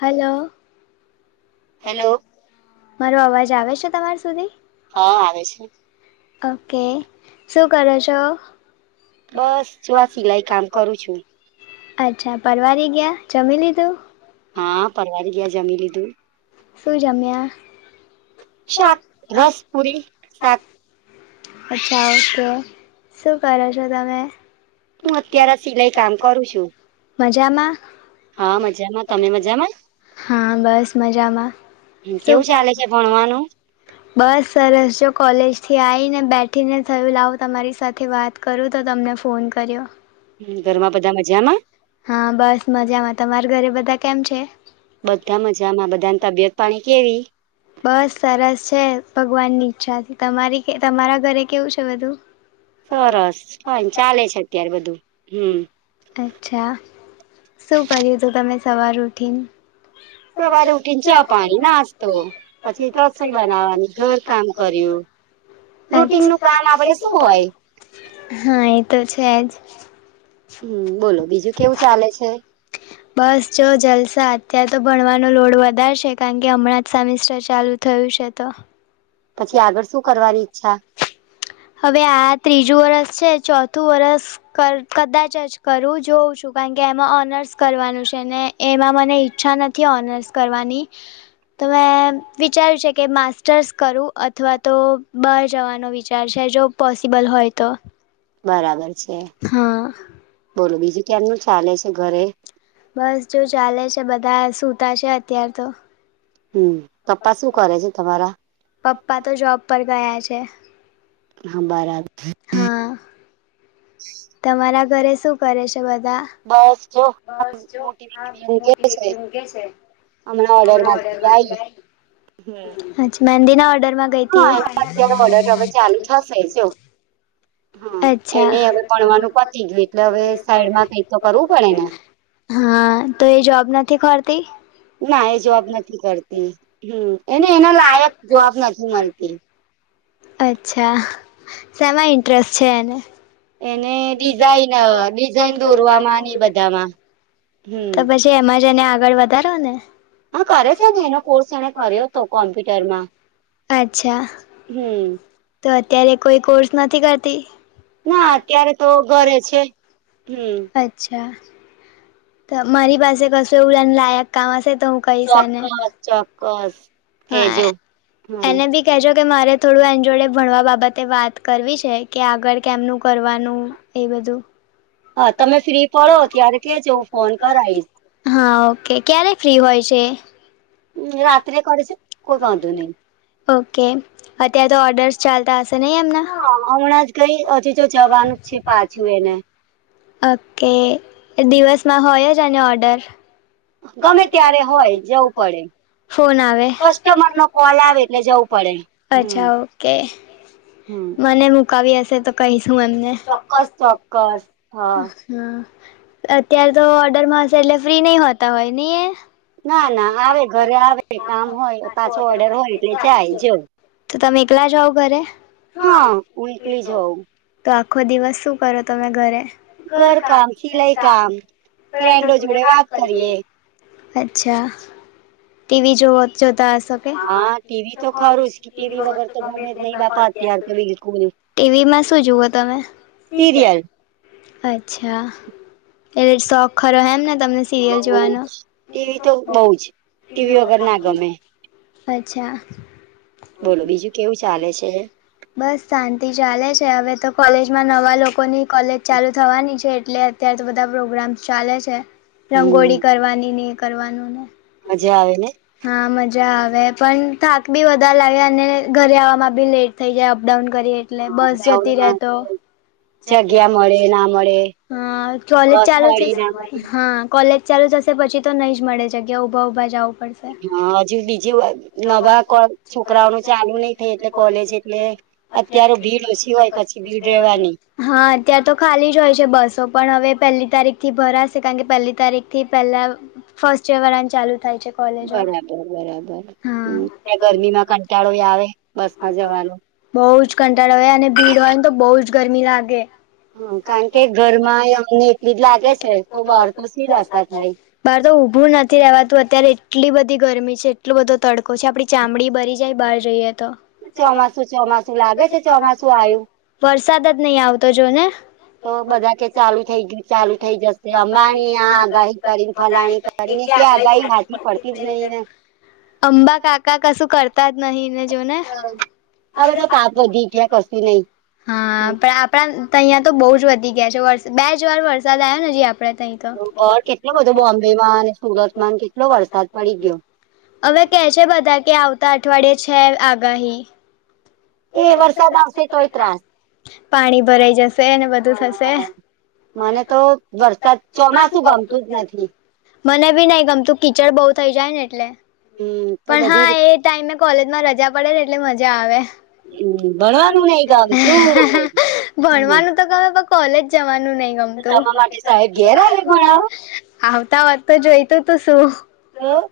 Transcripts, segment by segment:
હાલો hello મારો અવાજ આવે છે તમાર સુધી હા આવે છે ઓકે શું કરો છો બસ જો આ સિલાઈ કામ કરું છું [unintelligible] અચ્છા પરવારી ગયા જમી લીધું હા પરવારી ગયા જમી લીધું. શું જમ્યા શાક રસ પુરી શાક અચછા અવે તો શું કરો છો તમે હું અત્યારે સિલાઈ કામ કરું છું. મજામાં હા મજામાં તમે મજામાં હા બસ મજામાં શુ કેવું ચાલે છે ભણવાનું બસ સરસ છે. કોલેજથી આવી ને બેઠીને થયું લાવું તમારી સાથે વાત કરું તો તમને ફોન કર્યો ઘરમાં બધા મજામાં હા બસ મજામાં તમારા ઘરે બધા કેમ છે. બધા મજામાં બધાની તબિયત પાણી કેવી બસ સરસ છે. ભગવાનની ઈચ્છાથી તમારી તમારા ઘરે કેવું છે બધું સરસ ફાઇન ચાલે છે અત્યારે બધું હમ અચ્છા શું કર્યું હતું તમે સવારે ઉઠીને સવારે ઉઠીને ચા પાણી નાસ્તો પછી રસોઈ બનાવાની ઘર કામ કર્યું રૂટીનનું કામ આપડે શું હોય હા એ તો છે જ હમ બોલો બીજું કેવું ચાલે છે. બસ જો જલસા અત્યાર તો ભણવાનો લોડ વધારે શે કારણ કે હમણાં જ સેમિસ્ટર ચાલુ થયું. છે તો પછી આગળ શું કરવાની ઈચ્છા હવે આ ત્રીજું છેલુ વર્ષ છે ચોથું વર્ષ ક કદાચ જ કરું જોઉં છું કારણ કે એમાં ઓનર્સ કર કરવાનું છે ને એમાં મને ઈચ્છા નથી ઓનર્સ કરવાની તો મેં વિચાર્યું છે કે માસ્ટર્સ કરું અથવા તો બહાર જવાનો વિચાર છે જો પોસિબલ હોય તો બરાબર છે હા. બોલો બીજું કેમનું ચાલે છે ઘરે બસ જો ચાલે છે બધા સુતા છે અત્યાર તો હમ પપ્પા શું કરે છે તમારા પપ્પા તો જોબ પર ગયા છે. હા બરાબર હા તમારા ઘરે શું કરે છે. બસ જો બસ જો મોટી આ દીકરી ઊંઘે મોટી છે દીદી ઊંઘે છે હમણાં ઓર્ડર માંથી આઈ અચ્છા મેંદીના ઓર્ડર હા એનો અત્યારે ઓર્ડર હવે ચાલુ થશે જો હા અચ્છા એને હવે ભણવાનું પતી ગયું એટલે હવે સાઈડમાં કઈક તો કરવું પડે ને હા તો એ જોબ નથી કરતી ના એ જોબ નથી કરતી એને એના લાયક જોબ નથી મળતી. અચ્છા શેમાં ઇન્ટરેસ્ટ છે એને એને ડિઝાઇન અ ડિઝાઇન દોરવા માં ને બધામાં હમ તો પછી એમાં જ એને આગળ વધારો ને હ કરે છે ને એનો કોર્સ એને કર્યો તો પણ હમ તો અત્યારે કોઈ કોર્સ નથી કરતી ના અત્યારે તો ઘરે છે હમ અચ્છા તો મારી પાસે કશું એવુ એને લાયક કામ હશે તો હું કહીશ એને ચોક્કસ ચોક્કસ હા કેજો હમ એને બી કેજો કે મારે થોડું એની જોડે ભણવા બાબતે વાત કરવી છે કે આગળ કેમનું કરવાનું એ બધું હ તમે ફ્રી પડો ત્યારે કે જો ફોન કરાય હા કે ક્યારે ફ્રી હોય છે હમ, રાત્રે કરજો કોઈ વાંધો એ નહી ઓકે અત્યારે તો ઓર્ડર્સ ચાલતા નહી એમને હ હમણાં તો જવાનું છે પાછું એને ઓકે દિવસમાં હોય જ અને ઓર્ડર ગમે ત્યારે હોય જવું પડે ફોન આવે કસ્ટમર નો કોલ આવે એટલે જવું પડે હમ અચ્છા ઓકે હમ મને મુકાવી હશે તો કહીશ હું એમને ચોક્કસ ચોક્કસ અત્યારે તો ઓર્ડરમાં હશે એટલે ફ્રી ની હોતા હોય નઈ એ ના ના આવે ઘરે આવે કામ હોય પાછો ઓર્ડર હોય એટલે જાય જવ તો તમે એકલા જાઓ ઘરે હા હું એકલી જઉં તો આખો દિવસ શું કરો તમે ઘરે ઘર કામ સિલાઈ કામ ફ્રેન્ડો જોડે વાત કરીએ. અચ્છા ટીવી જો જોતા કે ટીવી તો ખરુજ ટીવી વગર તો ગમે જ નઈ અત્યાર તો ટીવીમાં શું જુઓ તમે સીરિયલ અચ્છા એટલે શોખ ખરો એમ ને તમને સિરિયલ બહુ, જોવાનો ટીવી તો બઉ જ ટીવી વગર ના ગમે અચ્છા બોલો બીજું કેવું ચાલે છે બસ શાંતિ ચાલે છે. હવે તો કોલેજમાં નવા લોકોની કોલેજ ચાલુ થવાની છે એટલે અત્યારે તો બધા પ્રોગ્રામ ચાલે છે. હમ રંગોળી કરવાની ને કરવાનું ને મજા આવે ને હા મજા મજા આવે પણ થાક બી વધારે લાગે અને ઘરે આવવામાં બી લેટ થઈ જાય અપડાઉન કરીએ એટલે બસ જતી રેતો જગ્યા મળે ના મળે હા કોલેજ બસ ચાલુ મળી ના થશે મળી હા કોલેજ ચાલુ થશે પછી તો નહીં જ મળે જગ્યા ઊભા ઊભા જાઉં પડશે હા હજુ બીજું કો નવા છોકરાઓ છોકરાઓનું ચાલુ જાણી નહી થઈ એટલે કોલેજ એટલે [unintelligible] અત્યારે ભીડ ઓછી હોય પછી ભીડ રહેવાની ત્યારે તો ખાલી જ હોય છે બસો પણ હવે પહેલી તારીખ થી ભરાશે કારણ કે પહેલી તારીખ થી પહેલા ફર્સ્ટ યર વાળાને ચાલુ થાય છે કોલેજો બરાબર બરાબર હા ત્યા ગરમી માં કંટાળો આવે બસમાં જવાનો બહુ જ કંટાળો હોય અને ભીડ હોય ને તો બહુ જ ગરમી લાગે હ કારણ કે ઘરમાં અમને એટલી જ લાગે છે તો બહાર તો સી જતા બાર તો ઉભું નથી રવાતું અત્યારે એટલી બધી ગરમી છે એટલો બધો તડકા પછી આપણી ચામડી બરી જાય બહાર જઈએ તો ચોમાસુ ચોમાસું લાગે છે ચોમાસું આયુ વરસાદ જ નહી આવતો જો ને તો બધા કે ચાલુ થઈ ગયું ચાલુ થઇજશે અંબાલાલની આ આગાહી કરીને ફલાણી કરીને કે આગાહી હાચી પડતી જ નહીિ ને અંબા કાકા કસું કરતા જ નથીહી જો ને આ બધા પાપ વધી ગયા કશું નહી હા પણ આપ અહિયાં તો બહુ જ વધી ગયા છે બે જ વાર વરસાદ આવ્યો જે આપડે તહીં તો કેટલો બધો બોમ્બેમાં અને સુરત માં કેટલો વરસાદ પડી ગયો હવે કે છે બધા કે આવતા અઠવાડિયે છે આગાહી એ વરસાદ આવશે તોય ત્રાસ પાણી ભરાઈ જશે બધું થશે મને તો વરસાદ ચોમાસું ગમતું જ નથી મને બી નઈ ગમતું કિચડ બહુ થઈ જાય ને એટલે હમ પણ બધી હા એ રી ટાઈમે કોલેજમાં રજા પડે ને એટલે મજા આવે ભણવાનું જ નહીં ગમતું હમ ભણવાનું તો ક કોલેજ જવાનું નહી ગમતું કોલેજના સાહેબ ઘેર ભણાવા આવે તમને આવતા વાત તો જોઈ તો તો શું હમ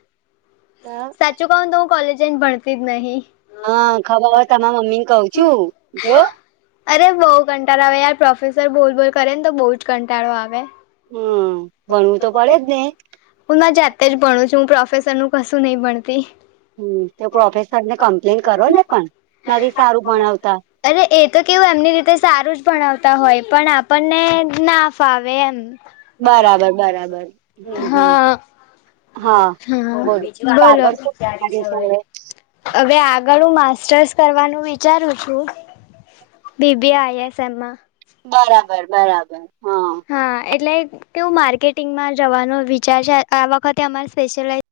સાચું કવુને તો હું કોલેજ જઈને ભણતી જ નહીં. હા [unintelligible] ખબર હવે તમારા મમ્મીને મમ્મી ને કઉ જો છું અરે બઉ કં ટાળો આવે યાર પ્રોફેસર બોલ બોલ કરે ને તો બહુ જ કંટાળો આવે. હમ્મ, ભણવું તો પડે જ ને? હું માર જાતે જ ભણું છું હું પ્રો ફેસરનુ નું કશું નહીં ભણતી. હમ્મ, તો પ્રોફેસરને કમ્પ્લેન કરો ને પણ નથી સારું ભણાવતા. અરે એ તો કેવું એમની રીતે સારું જ ભણાવતા હોય પણ આપણને ના ફાવે એમ. બરાબર બરાબર હમ્મ હા હા બોલો બી બોલો આગળ શું વિચાર્યું છે હવે? હવે આગળ હું માસ્ટર્સ કરવાનું વિચારું છું. બી બી આય એસ એમમાં. બરાબર બરાબર. હા એટલે કેવું માર્કેટિંગમાં જવાનું વિચાર છે આ વખતે અમારે સ્પેશિ્યલાઈઝ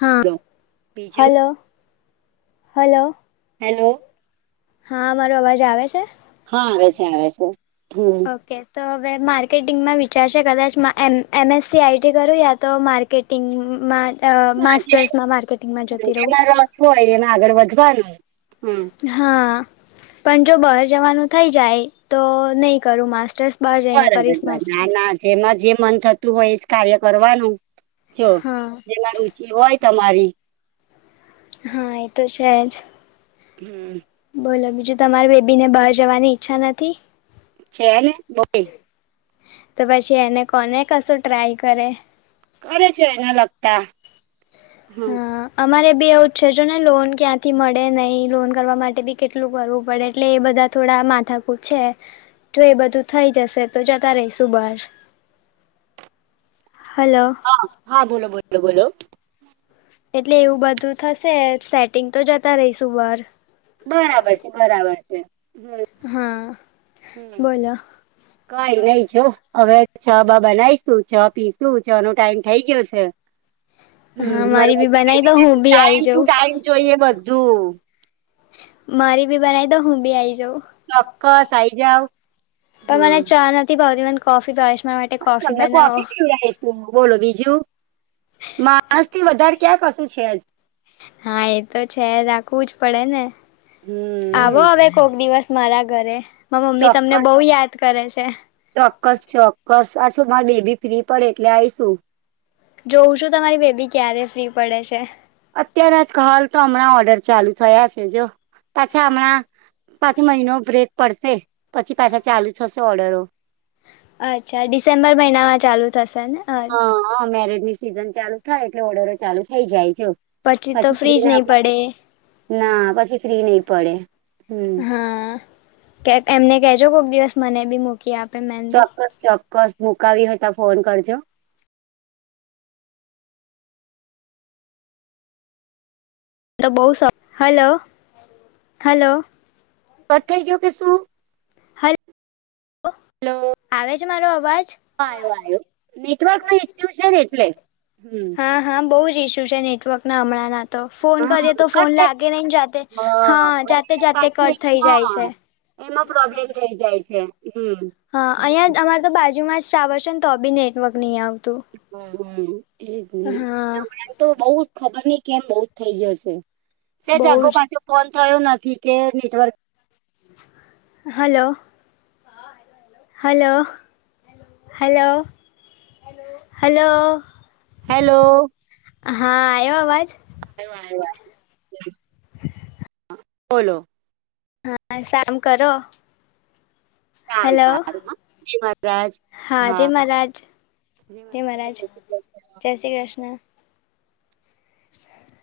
હા બીજું હલો હલો. હેલો. હા, મારો અવાજ આવે છે? હા, આવે છે આવે છે હમ્મ. ઓકે તો હવે માર્કેટિંગમાં વિચાર છે કદાચ મા M A M A S C I T કરું યા તો માર્કેટિંગમાં મા હ રહું જેમાં રસ હોય એમાં આગળ વધવાનું. હમ હા. પણ જો બહાર જવાનું થઈ જાય તો નહીં કરું માસ્ટર્સ. બહાર જઈને બરાબર કરીશ બરાબર માસ્ટર ના ના જેમાં જે મન થતું હોય એજ કાર્ય કરવાનું. જો હા જેમાં રુચિ હોય તમારી હા એ તો છે જ. હમ્મ બોલો બીજું તમારી બેબીને બહાર જવાની ઈચ્છા નથી? છે ને બ તો પછી એને કોને કશું ટ્રાય કરે કરે છે એને લગતા હમ હા અમારે બી એવું જ છે જોને લોન ક્યાંથી મળે નહીં લોન કરવા માટે બી કેટલું કરવું પડે એટલે એ બધા થોડા માથાકુટ છે તો એ બધું થઈ જશે તો જતા રહીશું બહાર હલો હા હા બોલો બોલો બોલો એટલે એવું બધું થશે સેટિંગ તો જતા રહીશું બહાર બરાબર છે બરાબર છે. હમ્મ હા હમ્મ બોલો કઈ નઈ જો અવે ચા બા બનાઈશું ચા પીશું ચાનો ટાઈમ થઈ ગયો છે. હમ્મ હા માર મારી બી મોટી બનાવી દો બેબીને તો હું બી આઈ ટાઈમ ટુ જાઉં ટાઈમ જોઈએ બધું મારી બી બનાઈ દો હું બી આઈ જવું ચોક્કસ આઈ જાવ પણ મને હમ ચા નથી ભાવતી મને કોફી ભાવે મારા માટે તમને કોફી બનાવો પીવડાઈશું બોલો બીજું માણસથી વધાર ક્યાં કશું છે. હા એ તો છે રાખવું જ પડેને આવો હમ અવે કોક દિવસ મારા ઘરે મારા મમ્મી તમને ચોક્કસ બહુ યાદ કરે છે. ચોક્કસ ચોક્કસ આ શું માર બે બી ફ્રી પડે એટલે આઈશું જોઉં છું તમારી બેબી ક્યારે ફ્રી પડે છે. અત્યાર જ હાલ તો હમણાં ઓર્ડર ચાલુ થયા છે જો પાછા હમણાં પાછી મહિનો બ્રેક પડશે પછી પાસા ચાલુ થશે ઓર્ડરો અચ્છા ડિસેમ્બર મહિના માં ચાલુ થશે ને હા મેરેજની સિઝન ચાલુ થાય એટલે ઓર્ડરો ચાલુ થઇ જાય તો પછી ફ્રી જ ના નહી પે પડે. ના પછી ફ્રી નહી પડે હમ હા એમને કેજો કોક દિવસ મને બી મક ચોક્કસ ચોક્કસ મુકાવી હતા ફોન કરજો તો બો સ હલો હલો કટ થઈ ગયો કે શું હલ આવે છે મારો અવાજ આવો આવ્યો નેટવર્ક ન એક્ટિવ છે ને એટલે હમ હા હા બહુ ઇસ્યુ છે નેટવર્ક ના હમણાંના તો ફોન હા કરીએ તો ફોન કટ લાગે નહી જાતે હ હા જાતે જાતે પાછી કટ થઈ જાય હા છે. એમાં પ્રોબ્લેમ થઇ જાય છે. હમ હા અહીં અમારે તો બાજુમાં જ સાવર છે ને તો બી નેટવર્ક નહી આવતું હમ હમ એજ ને હા તમનેમ તો બઉ જ ખબર નહ કેમ બઉ જ થઇ ગયો છે. સે બહુ જાગો જ પાછું ફોન થયો નથી કે network hello hello hello hello hello હા આયો અવાજ આવ્યો આવ્યો આ [inaudible] બોલો હા શામ કરો સારું હલો સારું હા જી મહારાજ હા જય મહારાજ જી જય મહારાજ શ્રી કૃષ્ણ જય શ્રી કૃષ્ણ અચછા